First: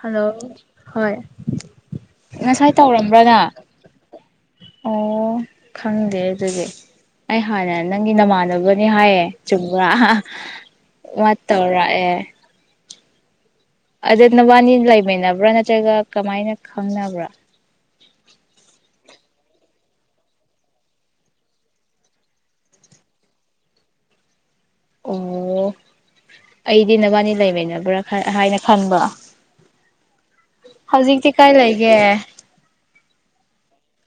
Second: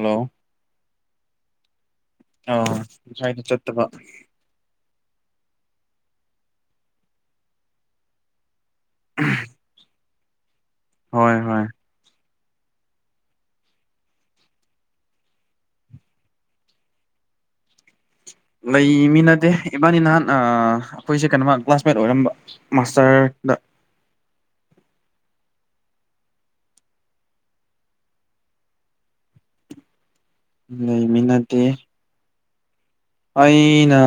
hello ꯍꯣꯏ ꯑꯥ ꯉꯁꯥꯏ ꯇꯧꯔꯝꯕ꯭ꯔꯥꯅ ꯉꯁꯥꯏꯗꯣ ꯆꯠꯇꯕ ꯑꯣ ꯈꯪꯗꯦ ꯑꯗꯨꯗꯤ ꯑꯩ ꯍꯥꯟꯅ ꯅꯪꯒꯤ ꯅꯃꯥꯟꯅꯕ ꯍꯥꯏꯌꯦ ꯆꯨꯒ꯭ꯔꯥ ꯃ ꯍꯣꯏ ꯍꯣꯏ ꯇꯧꯔ ꯑꯦ ꯑꯗꯨꯗ ꯅꯕꯥꯅꯤ ꯂꯩꯃꯤꯟꯅꯕ꯭ꯔꯥ ꯅꯠꯇ꯭ꯔꯒ ꯀꯃꯥꯏꯅ ꯈꯪꯅꯕ꯭ꯔꯥ ꯂꯩꯃꯤꯅꯗꯦ ꯏꯕꯥꯅꯤ ꯅꯍꯥꯟ ꯑꯩꯈꯣꯏꯁꯦ ꯀꯩꯅꯣꯃ ꯀ꯭ꯂꯥꯁꯃꯦꯠ ꯑꯣꯏꯔꯝꯕ ꯃꯥꯁꯇꯔꯗ ꯑꯣ ꯑꯩꯗꯤ ꯅꯕꯥꯅꯤ ꯂꯩꯃꯤꯕ꯭ꯔꯥ ꯍꯥꯏꯅ ꯈꯟꯕ ꯍꯧꯖꯤꯛꯗꯤ ꯀꯥꯏ ꯂꯩꯃꯤꯟꯅꯗꯦ ꯂꯩ ꯂꯩꯒꯦ ꯑꯩꯅ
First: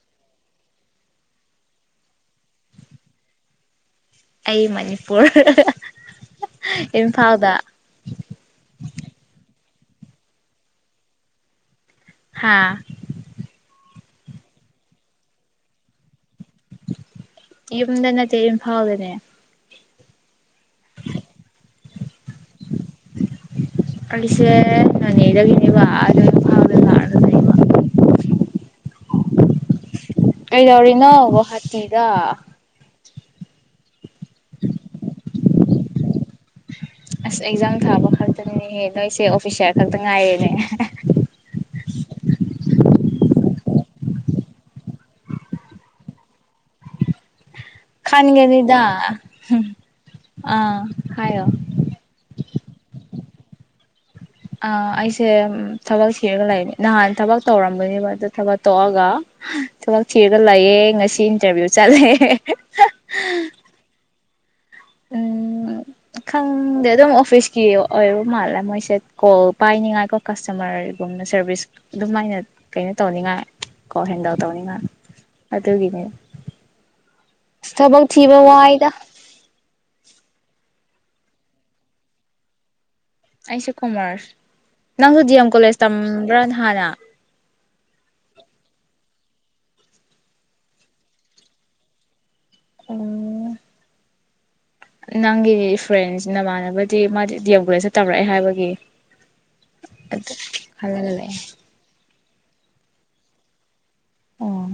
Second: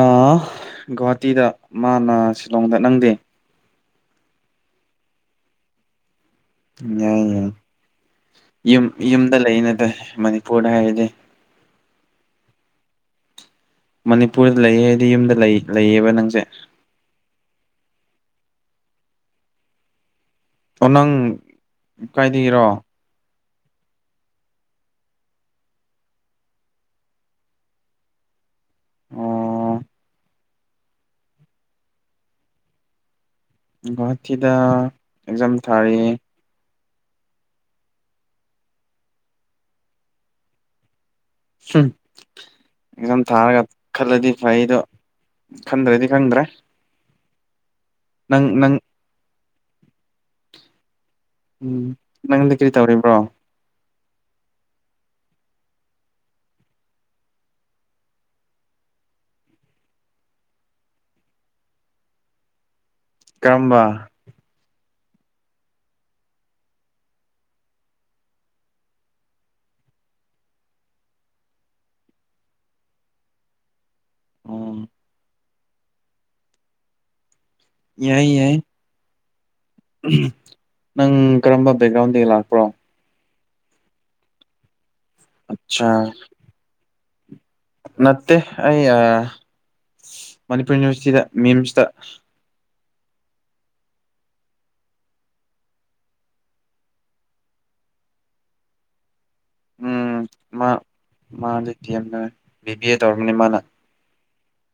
ꯒꯨꯍꯥꯇꯤꯗ ꯃꯥꯅ ꯁꯤꯂꯣꯡꯗ ꯅꯪꯗꯦ ꯑꯩ ꯃꯅꯤꯄꯨꯔ ꯌꯥꯏ ꯌꯥꯏ ꯏꯝꯐꯥꯜꯗ ꯌꯨꯝ ꯌꯨꯝꯗ ꯂꯩꯅ ꯃꯅꯤꯄꯨꯔꯗ ꯍꯥꯏꯔꯗꯤ ꯍꯥꯥ ꯃꯅꯤꯄꯨꯔꯗ ꯂꯩꯌꯦ ꯍꯥꯏꯗꯤ ꯌꯨꯝꯗ ꯂꯩ ꯂꯩꯌꯦꯕ ꯅꯪꯁꯦ ꯌꯨꯝꯗ ꯅꯠꯇꯦ ꯏꯝꯐꯥꯜꯗꯅꯦ ꯑꯣ ꯅꯪ ꯀꯥꯏꯗꯒꯤꯔꯣ ꯑꯩꯁꯦ ꯅꯅꯦꯗ ꯒꯤꯅꯦꯕꯥ ꯏꯝꯐꯥꯜꯗ ꯂꯛ ꯑꯥꯒꯥ ꯂꯩꯕꯥ ꯑꯣ ꯀꯩꯗꯎꯔꯤꯅꯣ ꯒꯋꯥꯍꯇꯤꯗ ꯒꯨꯍꯥꯇꯤꯗ ꯑꯦꯛꯖꯝ ꯊꯥꯔꯤ ꯑꯁ ꯑꯦꯛꯖꯥꯝ ꯊꯥꯕ ꯈꯛꯇꯅꯅꯦꯍꯦ ꯅꯣꯏꯁꯦ ꯑꯣꯐꯤꯁꯔ ꯈꯛꯇ ꯉꯥꯏꯔꯦꯅꯦ ꯑꯦꯛꯖꯥꯝ ꯊꯥꯔꯒ ꯈꯜꯂꯗꯤ ꯐꯩꯗꯣ ꯈꯟꯗ꯭ꯔꯗꯤ ꯈꯪꯗ꯭ꯔꯦ ꯅꯪ ꯅꯪ ꯈꯥꯟꯒꯅꯤꯗ ꯑꯥ ꯍꯥꯏꯌꯣ ꯎꯝ ꯅꯪꯗꯤ ꯀꯔꯤ ꯇꯧꯔꯤꯕ꯭ꯔꯣ ꯑ ꯑꯩꯁꯦ ꯊꯕꯛ ꯊꯤꯔꯒ ꯂꯩꯅꯦ ꯅꯍꯥꯟ ꯊꯕꯛ ꯇꯧꯔꯝꯕꯅꯦꯕ ꯑꯗꯨ ꯊꯕꯛ ꯇꯣꯛꯑꯒ ꯊꯕꯛ ꯊꯤꯔꯒ ꯂꯩꯌꯦꯦ ꯉꯁꯤ ꯏꯟꯇꯔꯚꯤꯌꯨ ꯆꯠꯂꯦ ꯀꯔꯝꯕ ꯎꯝ ꯈꯪꯗꯦ ꯑꯗꯨꯝ ꯑꯣꯐꯤꯁꯀꯤ ꯑꯣꯏꯕ ꯃꯥꯜꯂꯦ ꯃꯣꯏꯁꯦ ꯀꯣꯜ ꯄꯥꯏꯅꯤꯉꯥꯏꯀꯣ ꯀꯁꯇꯃꯔꯒꯨꯝꯅ ꯁꯔꯚꯤꯁ ꯑꯗꯨꯃꯥꯏꯅ ꯀꯩꯅꯣ ꯇꯧꯅꯤꯉꯥꯏ ꯀ ꯍꯦꯟꯗꯧ ꯇꯥꯕꯅꯤ ꯃꯥ ꯎꯝ ꯑꯗꯨꯒꯤꯅꯦ ꯊꯕꯛ ꯌꯥꯏ ꯊꯤꯕ ꯌꯥꯏ ꯋꯥꯏꯗ ꯅꯪ ꯀꯔꯝꯕ ꯕꯦꯛꯒ꯭ꯔꯥꯎꯟꯗꯒꯤ ꯂꯥꯛꯄ꯭ꯔꯣ ꯑꯁꯨꯨ ꯀꯨꯃꯔ ꯅꯪꯁꯨ ꯗꯤ ꯑꯦꯝ ꯀꯣꯂꯦꯖ ꯑꯠꯆꯥ ꯇꯝꯕ꯭ꯔꯅ ꯍꯥꯟꯅ ꯅꯠꯇꯦ ꯑꯩ ꯃꯅꯤꯄꯨꯔ ꯌꯨꯅꯤꯚꯔꯁꯤꯇꯤꯗ ꯃꯤꯝꯁꯇ ꯑꯣ ꯅꯪꯒꯤ ꯐ꯭ꯔꯦꯟꯁꯤ ꯅꯃꯥꯟꯅꯕꯗꯤ ꯃꯥꯗꯤ ꯗꯒꯂꯇ ꯇꯧꯔꯛꯑꯦ ꯍꯥꯏꯕꯒꯤ ꯎꯝ ꯑꯗꯨ ꯃꯥ ꯈꯜꯂꯒ ꯂꯩꯑꯦ ꯃꯥ ꯂꯤꯇ ꯌꯥꯝꯗ ꯕꯤꯕꯤ ꯑꯦ ꯇꯔꯃꯅꯤ ꯃꯥꯅ ꯑꯣ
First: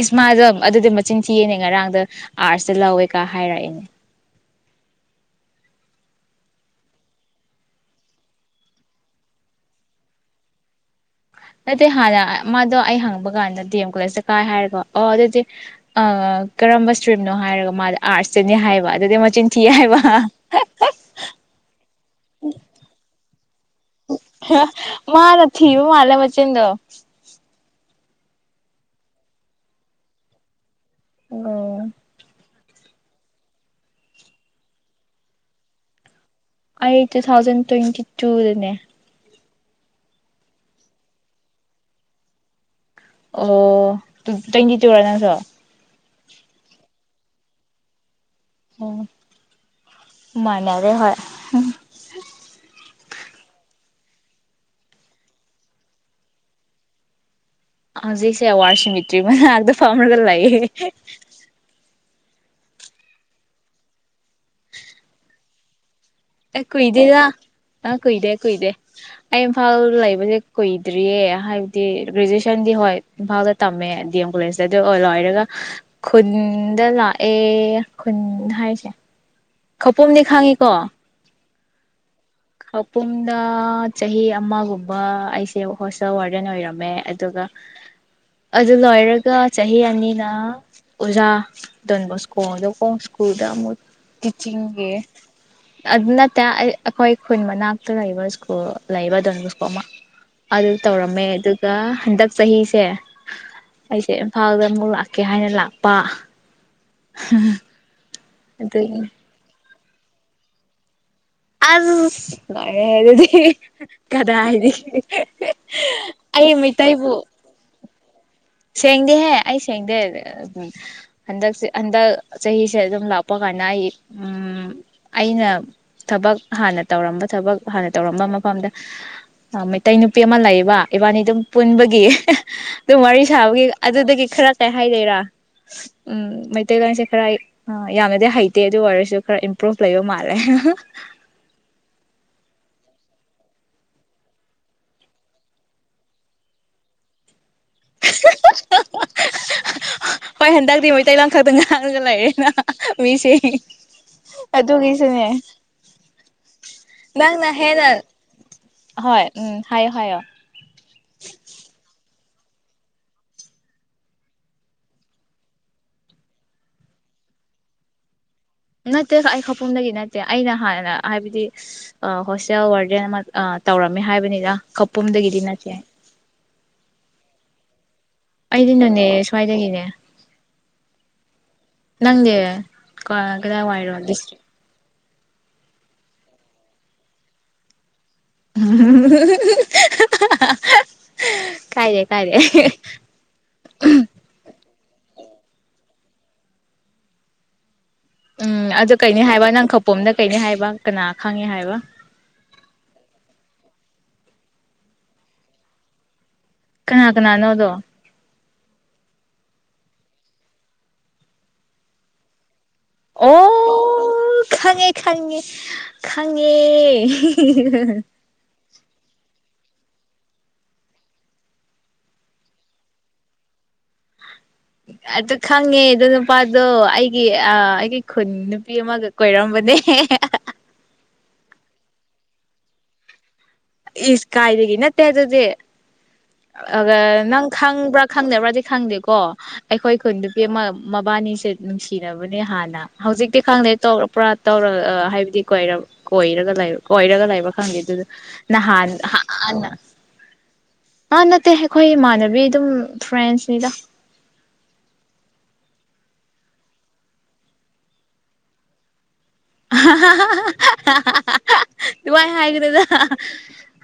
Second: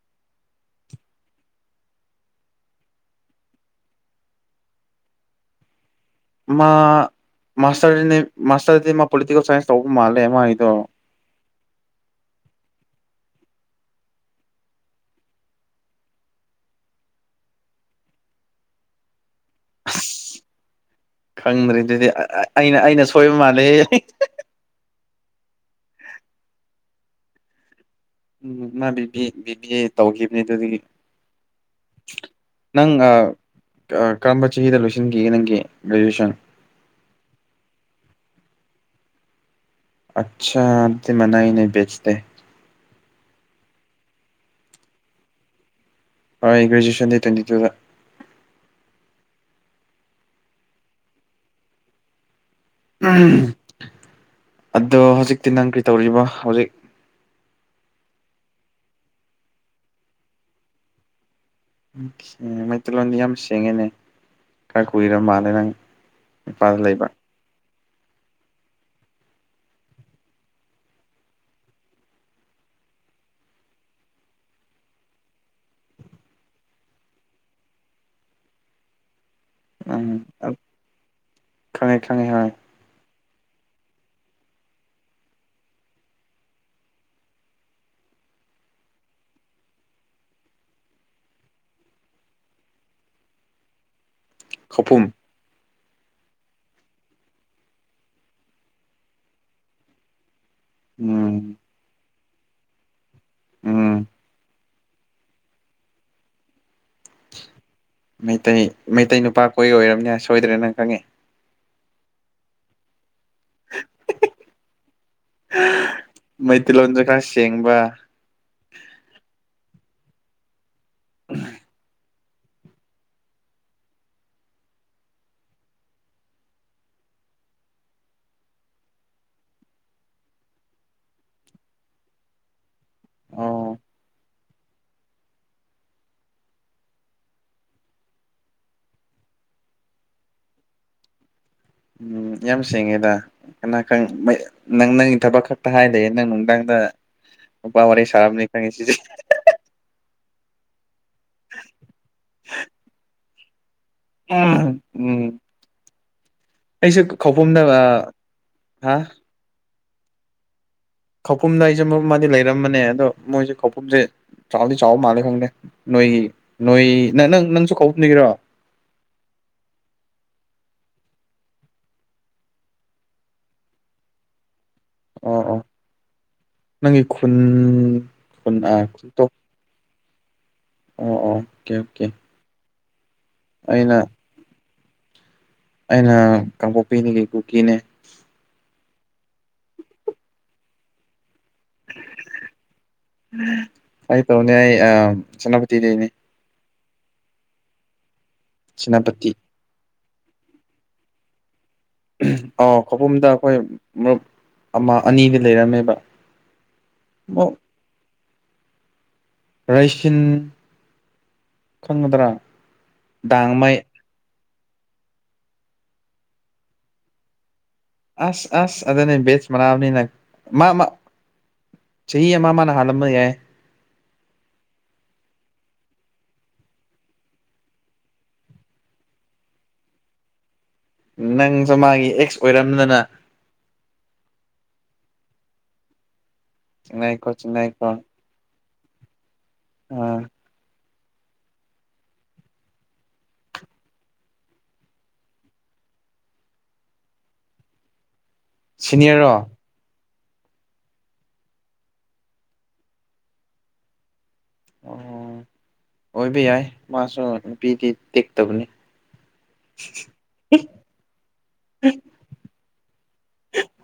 ꯏꯁꯃꯥꯗꯣ ꯑꯗꯨꯗꯤ ꯃꯆꯤꯟ ꯊꯤꯑꯅꯦ ꯉꯔꯥꯡꯗ ꯑꯥꯔꯠꯁꯇ ꯂꯧꯋꯦꯀ ꯍꯥꯏꯔꯛꯑꯦꯅꯦ ꯃꯥ ꯃꯥꯁꯇꯔꯅꯦ ꯃꯥꯁꯇꯔꯗꯤ ꯃꯥ ꯄꯣꯂꯤꯇꯀꯦꯜ ꯁꯥꯏꯟꯁ ꯇꯧꯕ ꯃꯥꯂꯦ ꯃꯥ ꯏꯗꯣ ꯑꯗꯨꯗꯤ ꯍꯥꯟꯅ ꯃꯥꯗꯣ ꯑꯩ ꯍꯪꯕ ꯀꯥꯟꯗ ꯗꯤ ꯑꯦꯝ ꯀꯣꯂꯦꯖ ꯆ ꯀꯥꯏ ꯍꯥꯏꯔꯦꯀꯣ ꯑꯣ ꯑꯗꯨꯗꯤ ꯑ ꯀꯔꯝꯕ ꯏꯁꯇ꯭ꯔꯤꯝꯅꯣ ꯍꯥꯏꯔꯒ ꯃꯥꯗ ꯑꯥꯔꯠꯁꯇꯅꯤ ꯍꯥꯏꯕ ꯑꯗꯨꯗꯤ ꯃꯆꯤꯟ ꯊꯏ ꯍꯥꯌꯕꯥ ꯑꯁ ꯈꯪꯗ꯭ꯔꯦ ꯑꯗꯨꯗꯤ ꯑꯩꯅ ꯑꯩꯅ ꯁꯣꯏꯕ ꯃꯥꯜꯂꯦ ꯃꯥꯅ ꯊꯕ ꯃꯥꯂ ꯃꯆꯤꯟꯗꯣ [inaudible] ꯎꯝ ꯃꯥꯕꯤ ꯕꯤꯕꯤ ꯑꯦ ꯇꯧꯈꯤꯕꯅꯦ ꯑꯗꯨꯗꯤ ꯑꯣ [inaudible] ꯅꯪ ꯀꯔꯝꯕ ꯆꯍꯤꯗ ꯂꯣꯏꯁꯤꯟꯈꯤꯒꯦ ꯅꯪꯒꯤ ꯒ꯭ꯔꯦꯖꯨꯑꯦꯁꯟ ꯑꯩ ꯇꯨ ꯊꯥꯎꯖꯟ ꯇ꯭ꯋꯦꯟꯇꯤ ꯇꯨꯗꯅꯦ ꯑꯆꯥꯥ ꯑꯗꯤ ꯃꯅꯥꯏ ꯅ ꯦꯆꯇ ꯑꯣ ꯇꯒꯤ ꯆ ꯋꯥꯔ ꯅꯡꯁꯨ ꯭ꯔꯦꯖꯨꯌꯦꯦꯁꯟꯗ ꯇ꯭ꯋꯦꯟꯇꯤ ꯇꯨꯗ ꯎꯝ ꯃꯅꯦꯔꯦ ꯍ ꯑꯗꯣ ꯍꯧꯖꯤꯛꯇꯤ ꯅꯪ ꯀꯔꯤ ꯇꯧꯔꯤꯕ ꯍꯧꯖꯤꯛ ꯍꯧꯖꯤꯛꯁꯦ ꯋꯥꯔꯁꯤꯃꯤꯇ꯭ꯔꯤ ꯃꯅ ꯑꯥꯛꯗ ꯐꯔꯒꯜ ꯂꯏꯌꯦ ꯃꯩꯇꯩꯂꯣꯟꯗꯤ ꯌꯥꯝ ꯁꯦꯡꯉꯦꯅꯦ ꯈꯔ ꯀꯨꯏꯔ ꯃꯥꯜꯂꯦ ꯅꯪ ꯑ ꯃꯄꯥꯗ ꯀꯣꯏ ꯂꯩꯕ ꯏꯗꯗ ꯑ ꯀꯨꯏꯗꯦ ꯀꯨꯏꯗꯦ ꯑꯩ ꯏꯝꯐꯥꯜ ꯂꯩꯕꯁꯦ ꯀꯨꯏꯗ꯭ꯔꯤꯌꯦ ꯍꯥꯏꯕꯗꯤ ꯒ꯭ꯔꯦꯖꯨꯋꯦꯁꯟꯗꯤ ꯍꯣꯏ ꯏꯝꯐꯥꯜꯗ ꯇꯝꯃꯦ ꯗꯤ ꯑꯦꯝ ꯀꯣꯂꯦꯖꯇ ꯑꯗꯨ ꯂꯣꯏꯔꯒ ꯈꯨꯟꯗ ꯂꯥꯛꯑꯦ ꯈꯨꯟ ꯍꯥꯏꯔꯤꯁꯦ ꯈꯄꯨꯝꯗꯤ ꯈꯥꯡꯉꯤꯀꯣ ꯈ ꯈꯪꯉꯤ ꯈꯪꯉꯦ ꯅ ꯆꯍꯤ ꯑꯃꯒꯨꯝꯕ ꯑꯩꯁꯦ ꯍꯣꯁꯇꯦꯜ ꯋꯥꯔꯗꯦꯟ ꯑꯣꯏꯔꯝꯃꯦ ꯑꯗꯨꯒ ꯑꯗꯨ ꯂꯣꯏꯔꯒ ꯆꯍꯤ ꯑꯅꯤꯅ ꯑꯣꯖꯥ ꯗꯣꯟꯕ ꯁ꯭ꯀꯣꯡꯗꯣꯀꯣꯡ ꯁ꯭ꯀꯨꯜꯗ ꯑꯃꯨꯛ ꯇꯤꯆꯤꯤꯡꯒꯤ ꯈꯧꯄꯨꯝ ꯑꯗꯨ ꯅ ꯇ ꯑꯩꯈꯣꯏ ꯑꯩꯈꯣꯏꯟ ꯃꯅꯥꯛꯇ ꯂꯩꯕ ꯁ꯭ꯀꯨꯜ ꯂꯩꯕ ꯑꯗꯨꯀꯨ ꯑꯃ ꯑꯗꯨ ꯇꯧꯔꯝꯃꯦ ꯎꯝ ꯑꯗꯨꯒ ꯍꯟꯗꯛ ꯁꯍꯤꯁꯦ ꯎꯝ ꯑꯩꯁꯦ ꯐꯥꯎꯗ ꯅꯕꯨ ꯂꯥꯛꯀꯦ ꯍꯥꯏꯅ ꯂꯥꯛꯄ ꯑ ꯃꯩꯇꯩ ꯃꯩꯇꯩ ꯅꯨꯄꯥꯛ ꯑꯩꯣꯏ ꯑꯣꯏꯔꯕꯝꯅꯦ ꯁꯣꯏꯗ꯭ꯔꯦ ꯅꯪ ꯈꯪꯉꯦ ꯑ ꯂꯦ ꯑꯗꯨꯗꯤ ꯀꯗꯥ ꯍꯥꯏꯅꯤ ꯑꯩ ꯃꯩꯇꯩꯂꯣꯟꯁꯨ ꯃꯩꯇꯩꯕꯨ ꯈꯔ ꯁꯦꯡꯕ ꯁꯦꯡꯦꯡꯗꯦ ꯍꯦ ꯑꯩ ꯁꯦꯡꯗꯦ ꯎꯝ ꯑꯗꯒ ꯁꯤ ꯑꯟꯗ ꯆꯍꯤꯁꯦ ꯑꯗꯨꯝ ꯂꯥꯛꯄ ꯀꯥꯟꯗ ꯑꯩ ꯎ ꯑꯩꯅ ꯊꯕꯛ ꯍꯥꯟꯅ ꯇꯧꯔꯝꯕ ꯊꯕꯛ ꯍꯥꯟꯅ ꯇꯧꯔꯝꯕ ꯃꯐꯝꯗ ꯃꯩꯇꯩ ꯅꯨꯄꯤ ꯑꯃ ꯂꯩꯌꯦꯕ ꯏꯕꯥꯅꯤ ꯑꯗꯨꯝ ꯄꯨꯟꯕꯒꯤ ꯑꯗꯨꯝ ꯋꯥꯔꯤ ꯁꯥꯕꯒꯤ ꯑꯣ ꯑꯗꯨꯗꯒꯤ ꯈꯔ ꯀꯩ ꯍꯥꯏꯗꯦꯔꯥ ꯎꯝ ꯃꯩꯇꯩꯒꯥꯟꯁꯦ ꯈꯔ ꯌꯥꯝꯅꯗꯤ ꯍꯩꯇꯦ ꯑꯗꯨ ꯑꯣꯏꯔꯁꯨ ꯈꯔ ꯏꯝꯄ꯭ꯔꯨꯚ ꯂꯩꯕ ꯃꯥꯜꯂꯦ ꯎꯝ ꯌꯥꯝ ꯁꯦꯡꯉꯦꯗ ꯀꯅꯥ ꯅꯪ ꯅꯪꯒꯤ ꯊꯕꯛ ꯈꯛꯇ ꯍꯥꯏ ꯂꯩꯑꯦ ꯅꯪ ꯅꯨꯡꯗꯥꯡꯗ ꯑꯣꯄ ꯃꯔ ꯁꯔꯥꯞꯅꯤ ꯈꯪꯉꯁꯤ ꯄ ꯍꯦꯟꯗꯛꯗꯤ ꯑꯩꯇꯩ ꯂꯈꯥꯏꯗ ꯉꯥꯡꯉꯒ ꯂꯩꯔꯦꯅ ꯃꯤꯁꯦ ꯍ ꯑꯗꯨꯗꯒꯤꯁꯤꯅꯦ ꯑꯩꯁꯨꯦ ꯈꯧꯐꯝꯨꯝꯗ ꯍꯥ ꯍꯣꯏ ꯎꯝ ꯍꯥꯏꯌꯣ ꯍꯥꯏꯌꯣ ꯈꯧꯄꯨꯝꯗ ꯑꯩꯁꯦ ꯃꯔꯨꯞ ꯃꯥꯗꯤ ꯂꯩꯔꯝꯕꯅꯦ ꯑꯗꯣ ꯃꯣꯏꯁꯦ ꯈꯧꯄꯨꯝꯁꯦ ꯆꯥꯎꯗꯤ ꯆꯥꯎꯕ ꯃꯥꯜꯂꯦ ꯈꯪꯗꯦ ꯅꯣꯏꯒꯤ ꯅꯣꯏ ꯅ ꯅꯪ ꯅꯪꯁꯨ ꯀꯄꯨꯝꯅꯤꯒꯤꯔꯣ ꯅꯠꯇꯦ ꯑꯩ ꯈꯄꯐꯝꯗꯒꯤ ꯅꯠꯇꯦ ꯑꯩꯅ ꯍꯥꯟꯅꯅ ꯍꯥꯏꯕꯗꯤ ꯍꯣꯁꯇꯦꯜ ꯋꯥꯔꯗꯦꯟ ꯑꯃ ꯇꯧꯔꯝꯃꯦ ꯍꯥꯏꯕꯅꯤꯅ ꯑꯣ ꯑꯣ ꯅꯪꯒꯤ ꯈꯨꯟ ꯈꯨꯟ ꯑꯩꯗꯤ ꯑꯥ ꯅꯅꯦ ꯈꯨꯟꯇꯣꯛ ꯁ꯭ꯋꯥꯏꯗꯗꯒꯤꯅꯦ ꯑꯣ ꯑꯣ ꯑꯣꯀꯦ ꯑꯣꯀꯦ ꯀ ꯀ ꯋꯥꯏ ꯑꯩꯅ ꯑꯣꯏꯦ ꯑꯩꯅ ꯀꯥꯡꯄꯣꯛꯄꯤꯅꯤꯒꯤ ꯀꯨꯀꯤꯅꯦ [inaudible] ꯀꯥꯏꯔꯤꯦ ꯀꯥꯏꯔꯦꯦ ꯆꯟꯅꯄꯇꯤꯗꯦꯅꯦ ꯎꯝ ꯑ ꯀꯩꯩꯅ ꯁꯦꯅꯥꯄꯇꯤ ꯍꯥꯏꯕ ꯅꯪ ꯄꯣꯝꯗ ꯀꯩꯅꯤ ꯍꯥꯏꯕ ꯀꯅꯥ ꯈꯪꯉꯦ ꯍꯥꯏꯕ ꯑ ꯀꯣꯕꯨꯝꯗ ꯑꯩꯈꯣꯏ ꯃꯔꯨꯞ ꯑꯃ ꯑꯅꯤꯗꯤ ꯂꯩꯔꯝꯃꯦꯕ ꯀꯅꯥ ꯀꯅꯥꯅꯣꯗꯣ ꯔꯩꯁꯤꯟ ꯈꯪꯒꯗ꯭ꯔꯥ ꯑꯣ ꯗꯥꯡꯃꯥꯏ ꯈꯪꯉꯦ ꯈꯪꯉꯦ ꯈꯪꯉꯦ ꯑꯁ ꯑꯁ ꯑꯗꯨꯅꯦ ꯕꯦꯁ ꯃꯅꯥꯕꯅꯤꯅ ꯃꯥ ꯃꯥ ꯆꯍꯤ ꯑꯃ ꯃꯥ ꯃꯥꯅ ꯍꯥꯜꯂꯝꯕ ꯌꯥꯏ ꯑꯗꯨ ꯈꯪꯉꯦ ꯑꯗꯣ ꯅꯨꯄꯥꯗꯣ ꯑꯩꯒꯤ ꯑꯩꯒꯤ ꯈꯨꯟ ꯅꯨꯄꯤ ꯑꯃꯒ ꯀꯣꯏꯔꯝꯕꯅꯦ ꯅꯪꯁꯨ ꯃꯥꯒꯤ ꯑꯦꯛꯁ ꯑꯣꯏꯔꯝꯗꯅ ꯏꯁ ꯀꯥꯏꯗꯗꯒꯤ ꯏꯅꯠꯇꯦꯗꯗꯦ ꯑ ꯆꯤꯡꯅꯩꯀꯣ ꯅꯪ ꯆꯤꯡꯅꯩꯀꯣ ꯈꯪꯕ꯭ꯔꯥ ꯈꯪꯅꯦꯕ꯭ꯔꯥ ꯁꯪꯗꯦꯀꯣ ꯑꯩꯈꯣꯏ ꯈꯨꯟ ꯑꯥ ꯅꯨꯄꯤ ꯑꯃ ꯃꯕꯥꯅꯤꯁꯦ ꯅꯨꯡꯁꯤꯅꯕꯅꯦ ꯍꯥꯟꯅ ꯍꯧꯖꯤꯛꯇꯤ ꯈꯪꯗꯦ ꯇꯧꯔ ꯄꯨ꯭ꯔꯥ ꯇꯧꯔ ꯍꯥꯏꯕꯗꯤ ꯀꯣꯏ ꯀꯣꯏꯔꯒ ꯀꯣꯏꯔꯒ ꯂꯩꯕ ꯈꯪꯗꯦ ꯑꯗꯨ ꯅ ꯍꯥꯥꯟ ꯁꯤꯅꯤꯌꯔꯔꯣ ꯑꯥ ꯅꯠꯇꯦ ꯑꯩꯈꯣꯏ ꯏꯃꯥꯟꯅꯕꯤ ꯑꯗꯨꯝ ꯐ꯭ꯔꯦꯟꯁꯅꯤꯗ ꯑꯣ ꯑꯣꯏꯕ ꯌꯥꯏ ꯃꯥꯁꯨ ꯅꯨꯄꯤꯗꯤ ꯇꯦꯛꯇꯕꯅꯤ ꯇꯨꯃꯥꯏ ꯍꯥꯏꯒꯗꯗ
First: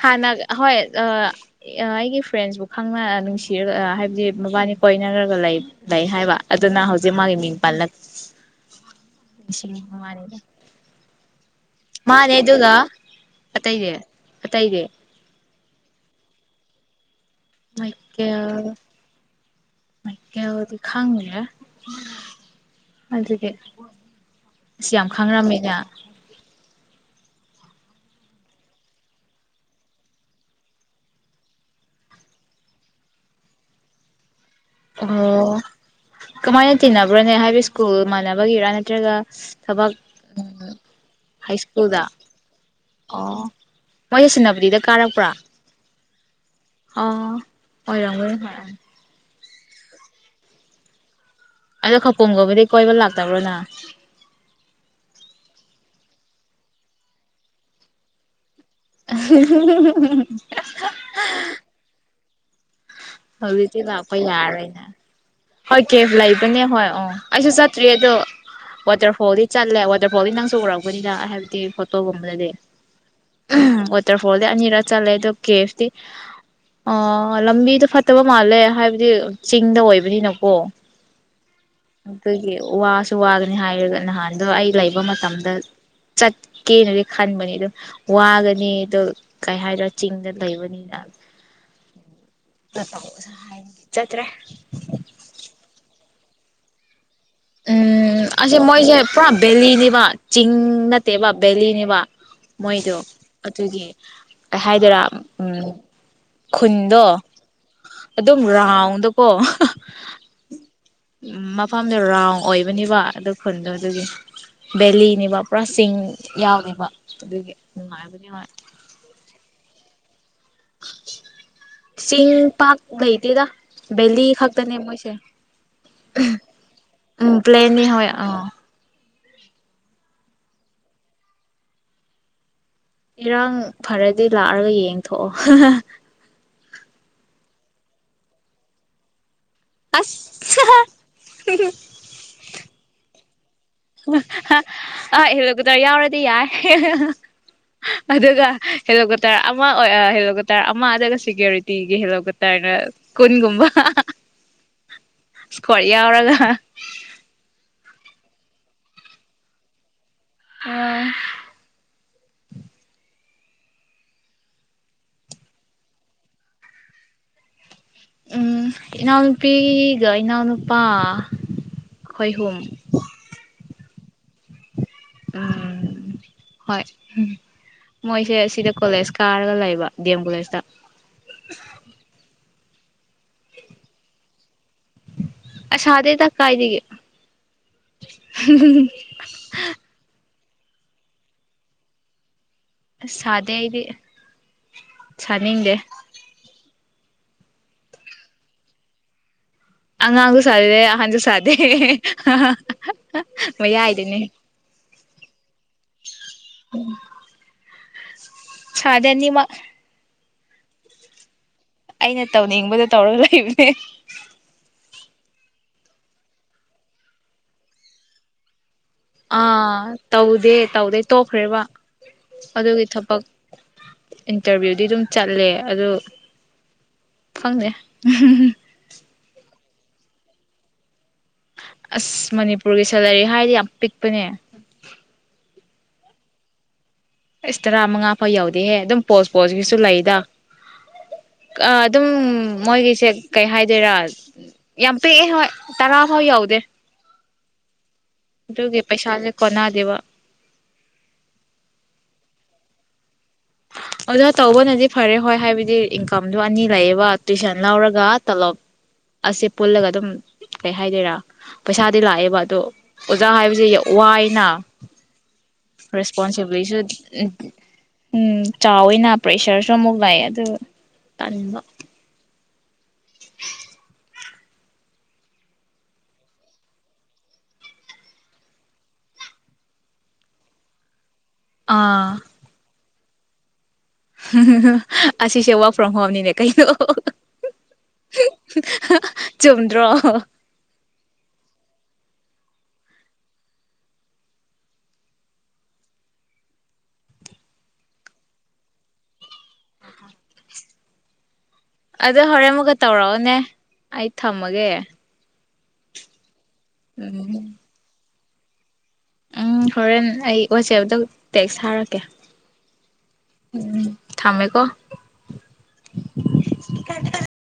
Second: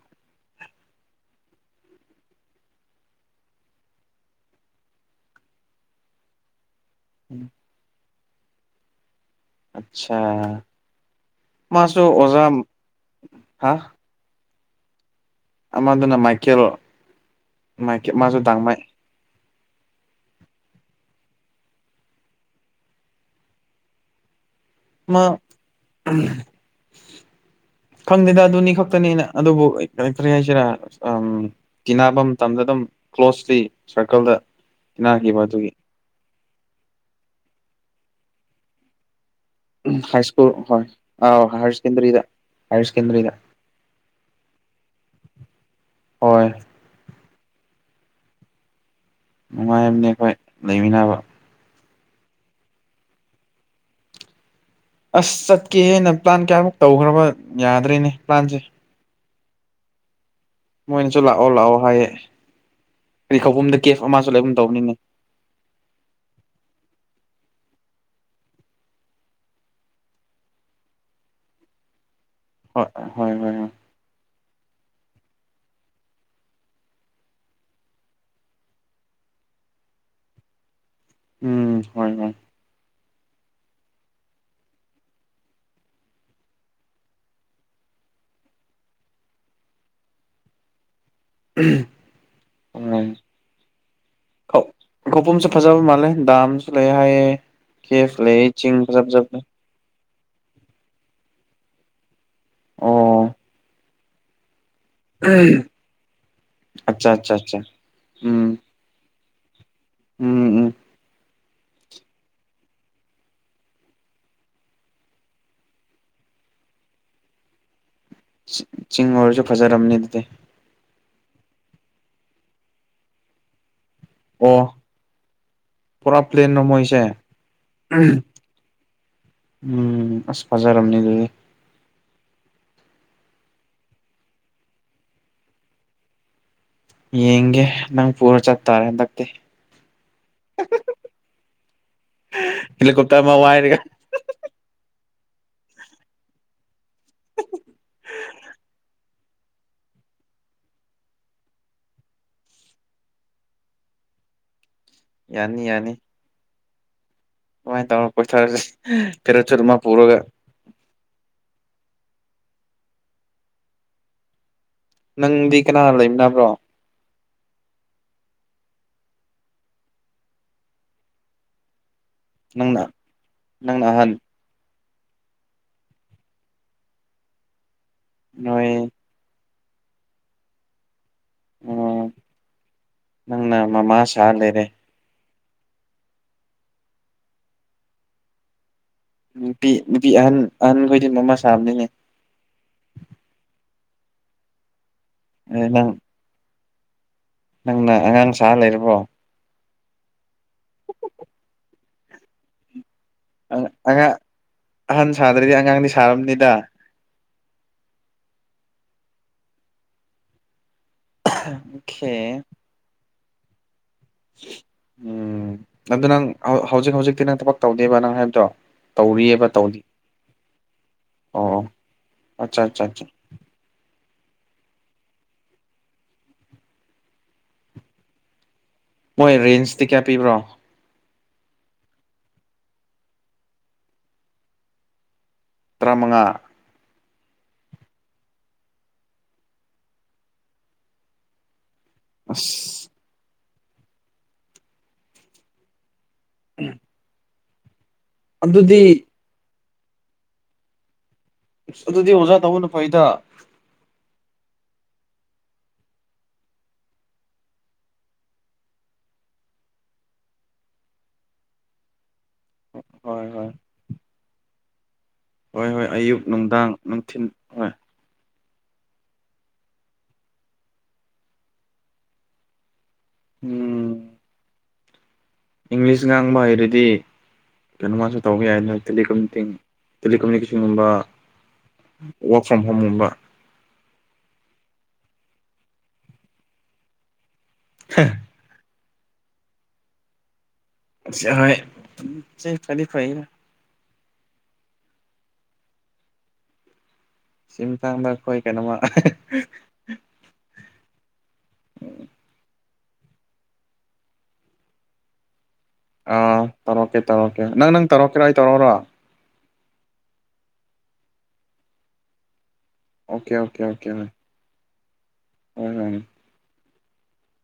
ꯍꯥꯟꯅ ꯍꯣꯏ ꯑꯩꯒꯤ ꯐ꯭ꯔꯦꯟꯁꯄꯨ ꯈꯪꯅ ꯅꯨꯡꯁꯤꯔꯒ ꯍꯥꯏꯕꯗꯤ ꯃꯕꯥꯅꯤ ꯀꯣꯏꯅꯔꯒ ꯂꯩ ꯍꯥꯏꯕ ꯑꯗꯨꯅ ꯍꯧꯖꯤꯛ ꯃꯒꯤ ꯃꯡ ꯄꯜꯂꯛ ꯑꯆꯥ ꯃꯥꯅꯦꯗꯨꯒ ꯍꯥ ꯑꯠꯇꯗꯦ ꯑꯇꯩꯥꯏꯗ ꯑꯃꯗꯨꯅ ꯃꯥꯏꯀꯦꯜꯣ ꯃꯥꯏꯀꯩ ꯃꯥꯁꯨ ꯇꯥꯡ ꯃꯥꯏ ꯃꯀ ꯍꯧꯗꯤ ꯈꯥꯡꯕ ꯑꯗꯨꯖꯤꯗꯒꯤ ꯁꯤ ꯌꯥꯝ ꯃꯥ ꯈꯪꯔꯝꯃꯤꯅꯦ ꯈꯪꯗꯦꯗ ꯑꯗꯨꯅꯤ ꯈꯛꯇꯅꯤꯅ ꯑꯗꯨꯕꯨ ꯀꯩꯅꯛꯇꯔꯤ ꯍꯥꯏꯁꯤꯔ ꯇꯤꯕ ꯃꯇꯝꯗ ꯑꯗꯨꯝ ꯀ꯭ꯂꯣꯁꯂꯤ ꯁꯥꯔꯀꯜꯗ ꯇꯤꯟꯅꯈꯤꯕ ꯑꯣ ꯑꯗꯨꯒꯤ ꯀꯃꯥꯏꯅ ꯇꯤꯟꯅꯕ꯭ꯔꯣꯅꯦ ꯍꯥꯏꯕꯤ ꯣ ꯃꯜꯕꯒ ꯏꯔ ꯅꯠꯇ꯭ꯔꯒ ꯑ ꯊꯕꯛ ꯍꯥꯏ ꯁ꯭ꯀꯨꯜ ꯍꯣꯏ ꯑꯥꯎ ꯍꯥꯏ ꯍꯥꯌꯔ ꯁ꯭ꯀꯨꯜꯗ ꯁꯦꯀꯦꯟꯗꯔꯤꯗ ꯍꯥꯌꯔ ꯁꯦꯀꯦꯟꯗꯔꯤꯗ ꯑꯣ ꯃꯣꯏꯁꯁꯤꯟꯅꯕꯗꯤꯗ ꯀꯥꯔꯛꯄ꯭ꯔꯥ ꯍꯣꯏ ꯑꯣ ꯑꯣꯏꯔ ꯍ ꯅꯨꯡꯉꯥꯏꯝꯅꯤ ꯑꯩꯈꯣꯏ ꯂꯩꯃꯤꯟꯅꯕ ꯑꯗꯣ ꯈꯄꯝꯒꯨꯝꯕꯗꯤ ꯀꯣꯏꯕ ꯂꯥꯛꯇꯕ꯭ꯔꯣꯅ ꯑꯁ ꯆꯠꯀꯦꯦꯅ ꯄ꯭ꯂꯥꯟ ꯀꯌꯥꯃꯨꯛ ꯇꯧꯈ꯭ꯔꯕ ꯌꯥꯗ꯭ꯔꯦꯅꯦ ꯄ꯭ꯂꯥꯟꯁꯦ [unintelligible] ꯃꯣꯏꯅꯁꯨ ꯂꯥꯛꯑꯣ ꯂꯥꯛꯑꯣ ꯍꯥꯏꯌꯦ ꯀꯔꯤ ꯈꯧꯄꯨꯝꯗ ꯍꯧꯖꯤꯛꯇꯤ ꯀꯦꯐ ꯂꯥꯛꯄ ꯑꯃꯁꯨ ꯂꯩꯒꯨꯝ ꯌꯥꯔꯦꯅꯦ ꯇꯧꯕꯅꯤꯅꯦ ꯍꯣꯏ ꯀꯦꯐ ꯂꯩꯕꯅꯦ ꯍꯣꯏ ꯑꯣ ꯑꯩꯁꯨ ꯆꯠꯇ꯭ꯔꯤ ꯑꯗꯣ ꯋꯥꯇꯔꯐꯣꯜꯗꯤ ꯆꯠꯂꯦ ꯋꯥꯇꯔꯐꯣꯜꯗꯤ ꯅꯪꯁꯨ ꯎꯔꯛꯕꯅꯤꯅ ꯍꯥꯏꯕꯗꯤ ꯐꯣꯇꯣꯒꯨꯝꯕ ꯍꯣꯏ ꯍꯣꯏ ꯍꯣꯏ ꯍꯣꯏ ꯋꯥꯇꯔ ꯐꯣꯜꯗ ꯑꯅꯤꯔ ꯆꯂꯦ ꯀꯦ ꯑ ꯂ ꯂꯝꯕꯤ ꯐ ꯐꯠꯇꯕ ꯃꯥꯜꯂꯦ ꯍꯥꯏꯕꯗꯤ ꯆꯤꯡꯗ ꯑꯣꯏꯕꯅꯤꯅꯀꯣ ꯎꯝ ꯍꯣꯏ ꯍꯣꯏ ꯑꯗꯨꯗꯒꯤ ꯋꯥꯁ ꯁꯨ ꯋꯥꯒꯅꯤ ꯍꯥꯏꯔꯒ ꯅꯍꯥꯟꯗꯣ ꯑꯩ ꯂꯩꯕ ꯃꯇꯝꯗ ꯆꯠꯀꯦꯅꯗꯤ ꯈꯟꯕꯅꯤ ꯑꯗꯨꯝ ꯋꯥꯒꯅꯤ ꯑꯗꯣ ꯀꯩ ꯍꯥꯏꯗ꯭ꯔꯥ ꯆꯤꯡꯗ ꯂꯩꯕꯅꯤꯅ ꯎ ꯆꯠꯇ꯭ꯔꯦ ꯗꯝ ꯆ ꯂꯩꯦ ꯍꯥꯏꯥꯏꯌꯦ ꯎꯝ ꯑꯁ ꯃꯣꯏꯁꯦ ꯄꯨꯔꯥ ꯕꯦꯜꯅꯤꯕ ꯆꯤꯡ ꯅꯠꯇꯦꯕ ꯕꯦꯂꯤꯅꯦꯕ ꯃꯣꯏꯗꯣ ꯑꯣ ꯑꯗꯨꯒꯤ ꯀꯩ ꯍꯥꯏꯗꯣꯏꯔꯥ ꯎ ꯈꯨꯟꯗꯣ ꯑꯠꯆꯥ ꯑꯠꯆꯥ ꯑꯠꯆꯥ ꯑꯗꯨꯝ ꯎꯝ ꯔꯥꯎꯟꯗꯣ ꯑꯣ ꯎꯝ ꯎꯝ ꯎꯝ ꯃꯐꯝꯗꯔꯥꯎꯑꯣ ꯑꯣꯏꯕꯅꯤꯕ ꯑꯗꯨ ꯈꯨꯟꯗꯣ ꯑꯗꯨꯒꯤ ꯕꯦꯂꯤꯅꯦꯕ ꯄꯨꯔꯥ ꯆꯤꯡ ꯌꯥꯎꯕ ꯑꯗꯨꯒꯤ ꯅꯨꯡꯉꯥꯏꯕ ꯆꯤꯡ ꯑꯣꯏꯔꯁꯨ ꯐꯖꯔꯔꯕꯅꯤ ꯑꯦ ꯆꯤꯡ ꯄꯥꯛ ꯂ ꯩꯇꯦꯗ ꯚꯦꯂꯤ ꯑꯣ ꯈꯛꯇꯅꯤ ꯃꯣꯏꯁꯦ ꯄꯨꯔꯥ ꯄ꯭ꯂꯦꯟꯔꯣ ꯃꯣꯏꯁꯦ ꯎꯝ ꯄ꯭ꯂꯟꯅꯤ ꯍꯣꯏ ꯑ ꯎꯝ ꯑꯁ ꯐꯥꯖꯔꯝꯅꯤ ꯑꯗꯨꯗꯤ ꯏꯔꯥꯡ ꯐꯔꯗꯤ ꯂꯥꯛꯑꯒ ꯌꯦꯡꯊꯣꯛꯑꯣ ꯌꯦꯡꯒꯦ ꯅꯪ ꯄꯨꯔ ꯆꯠꯇꯥꯔꯦ ꯍꯟꯗꯛꯇꯤ ꯑꯁ ꯍꯦꯀꯣꯞꯇꯔ ꯋꯥꯏ ꯍ ꯑ ꯍꯦꯂꯤꯀꯣꯞꯇꯔ ꯌꯥꯎꯔꯗꯤ ꯌꯥꯏ ꯑꯗꯨꯒ ꯍꯦꯂꯤꯀꯣꯞꯇꯔ ꯑꯃ ꯑꯣꯏ ꯍꯦꯂꯤꯀꯣꯞꯇꯔ ꯑꯃ ꯑꯗꯨꯒ ꯁꯦꯀ꯭ꯌꯨꯔꯤꯇꯤꯒꯤ ꯍꯦꯂꯤꯣꯀꯣꯞꯇꯔꯅ ꯀꯨꯟꯒꯨꯝꯕ ꯌꯥꯅꯤ ꯁꯀꯣꯠ ꯌꯥꯅꯤ ꯌꯥꯎꯔꯒ ꯑꯗꯨꯃꯥꯏꯅ ꯇꯧꯔ ꯄꯣꯏꯊꯥꯔꯁꯤ ꯐꯦꯔꯦꯠ ꯁꯨꯔꯠ ꯑꯃ ꯄꯨꯔꯒ ꯑ ꯅꯪꯗꯤ ꯀꯅꯥ ꯂꯩꯃꯤꯅꯕ꯭ꯔꯣ ꯎꯝ ꯏꯅꯥꯎꯅꯨꯄꯤꯒ ꯏꯅꯥꯎꯅꯨꯄꯥ ꯑꯩꯈꯣꯏ ꯑꯍꯨꯝ ꯅꯪꯅ ꯅꯪꯅꯍꯜ ꯑ ꯍꯣꯏ ꯃꯣꯏꯁꯦ ꯁꯤꯗ ꯅꯣꯏ ꯀꯂꯦꯖ ꯀꯥꯔꯒ ꯂ ꯂꯩ ꯗꯦꯝꯕꯨꯂꯦꯁꯗ ꯅꯪꯅ ꯃꯃꯥ ꯁꯥ ꯂꯩꯔꯦ ꯑꯁꯗꯦꯗ ꯀꯥꯏꯗꯒ ꯅꯨꯄꯤ ꯅꯨꯄꯤ ꯑꯍꯟ ꯑꯍꯟꯈꯣꯏꯗꯤ ꯃꯃꯥ ꯁꯥꯕꯅꯤꯅꯦ ꯁꯥꯗꯦ ꯑꯩꯗꯤ ꯁꯥꯅꯤꯡꯗꯦ ꯅꯪ ꯅꯪꯅ ꯑꯉꯥꯡ ꯁꯥ ꯂꯩꯔꯕꯣ ꯑꯉꯥꯡꯁꯨ ꯁꯥꯗꯗꯦ ꯑꯍꯟꯁꯨ ꯁꯥꯗꯦ ꯃ ꯌꯥꯏꯗꯅꯦ ꯆꯥꯗꯔꯤ ꯑꯉꯥꯡꯗꯤ ꯁꯥꯔꯕꯝꯔꯕꯅꯤꯗ ꯁꯥꯗꯅꯤ ꯃ [unintelligible] ꯑꯩꯅ ꯇꯧꯅꯤꯡꯕꯗꯣ ꯇꯧꯔ ꯏꯅꯦ [unintelligible] ꯎꯝ ꯑꯗꯨ ꯅꯪ ꯍꯧꯖꯤꯛ ꯍꯧꯖꯤꯛꯇꯤ ꯅꯪ ꯊꯕꯛ ꯇꯧꯗꯕ ꯅꯪ ꯍꯥꯏꯕꯗꯣ ꯇꯧꯔꯤꯑꯕ ꯑꯥ ꯇꯧꯗꯤ ꯇꯧꯗꯦ ꯇꯧꯗꯩ ꯇꯣꯛꯈ꯭ꯔꯦꯕ ꯑꯣ ꯑꯠꯆꯥ ꯑꯗꯨꯒꯤ ꯑꯠꯆꯥ ꯑꯠꯆꯥ ꯊꯕꯛ ꯏꯟꯇꯔꯚꯤꯌꯨꯗꯤ ꯑꯗꯨꯝ ꯆꯠꯂꯦ ꯑꯗꯨ ꯐꯪꯅꯦ ꯃꯣꯏ ꯔꯦꯟꯖꯇꯤ ꯀꯌꯥ ꯄꯤꯕ꯭ꯔꯣ ꯑꯁ ꯃꯅꯤꯄꯨꯔꯒꯤ ꯁꯦꯂꯔꯤ ꯍꯥꯏꯗꯤ ꯌꯥꯝ ꯄꯤꯛꯄꯅꯦ ꯇꯔꯥꯃꯉꯥ ꯏꯁꯁ ꯇꯔꯥ ꯃꯉꯥ ꯐꯥꯎ ꯌꯎꯗꯦꯍꯦ ꯑꯗꯨꯝ ꯄꯣꯁ ꯄꯣꯁꯀꯤꯁꯨ ꯂꯩꯗ ꯑꯗꯨꯝ ꯑꯁ ꯃꯣꯏꯒꯤꯁꯦ ꯀꯩ ꯍꯥꯏꯗꯣꯏꯔꯥ ꯌꯥꯝ ꯄꯦꯛꯑꯦ ꯍꯣꯏ ꯇꯔꯥ ꯍ ꯌꯥꯎꯗꯦ ꯑꯗꯨꯒꯦ ꯑꯗꯨꯗꯤ ꯄꯩꯁꯜꯦꯛ ꯀꯣꯟꯅ ꯗꯦꯕꯥ ꯑꯗꯨꯗꯤ ꯑꯣꯖꯥ ꯇꯧꯕꯅ ꯐꯩꯗ ꯑꯣꯖꯥ ꯇꯧꯕꯅꯗꯤ ꯐꯔꯦ ꯍꯣꯏ ꯍꯥꯏꯕꯗꯤ ꯏꯟꯀꯝꯗ ꯑꯅꯤ ꯂꯩꯌꯦꯕ ꯇꯨꯋꯏꯁꯟ ꯂꯧꯔꯒ ꯇꯂꯣꯞ ꯑꯦ ꯄꯨꯜꯂꯒ ꯑꯗꯨꯝ ꯀꯩ ꯍꯥꯏꯗꯣꯏꯔꯥ ꯄꯩꯁꯥꯗꯤ ꯂꯥꯛꯑꯦꯕ ꯑꯗꯣ ꯍꯣꯏ ꯑꯣꯖꯥ ꯍꯣꯏ ꯍꯥꯏꯕꯁꯤ ꯋꯥꯏ ꯅꯥ ꯍꯣꯏ ꯍꯣꯏ ꯑꯌꯨꯛ ꯅꯨꯡꯗꯥꯡ ꯅꯨꯡꯊꯤꯤꯟ ꯍꯣꯏ ꯎꯝ ꯆꯥꯎꯋꯤꯅ ꯄ꯭ꯔꯦꯁꯔꯁꯨ ꯑꯃꯨꯛ ꯂ ꯑꯗꯨ ꯇꯟꯕ ꯎꯝ ꯏꯪꯂꯤꯁ ꯉꯥꯡꯕ ꯍꯩꯔꯗꯤ ꯀꯩꯅꯣꯃꯁꯨ ꯇꯧꯕ ꯌꯥꯏꯗꯅ ꯇꯦꯂꯤꯀꯃꯤꯡ ꯇꯦꯂꯤꯀꯃꯨꯅꯤꯀꯦꯁꯟꯒꯨꯝꯕ ꯑꯥ ꯋꯥꯔꯛ ꯐ꯭ꯔꯣꯝ ꯍꯣꯝꯕ [inaudible] ꯑꯁꯤꯁꯦ ꯋꯥꯔꯛ ꯐ꯭ꯔꯣꯝ ꯍꯣꯝꯅꯤꯅꯦ ꯀꯩꯅꯣ ꯍꯥ ꯆꯨꯝꯗ꯭ꯔꯣ ꯍꯣꯏ ꯐꯗꯤ ꯐꯔ ꯆꯤꯡ ꯊꯥꯡꯗ ꯑꯩꯈꯣꯏ ꯀꯩꯅꯣꯃ ꯑꯗꯨ ꯍꯣꯔꯦꯟ ꯑꯃꯨꯛꯀ ꯇꯧꯔꯛꯑꯣꯅꯦ ꯑꯩ ꯊꯝꯃꯒꯦ ꯑꯥ ꯇꯔꯣꯀꯦ ꯎꯝ ꯇꯔꯣꯀꯦ ꯅꯪ ꯅꯪ ꯇꯔꯦ ꯀꯗꯥꯥꯏ ꯇꯧꯔꯣꯅꯣ ꯎꯝ ꯍꯣꯔꯦꯟ ꯑꯩ ꯋꯥꯆꯦꯞꯇ ꯇꯦꯛꯁ ꯊꯥꯔꯛꯀꯦ ꯑꯣꯀꯦ ꯎꯝ ꯊꯃꯦꯃꯦ ꯀꯣ ꯑ ꯈ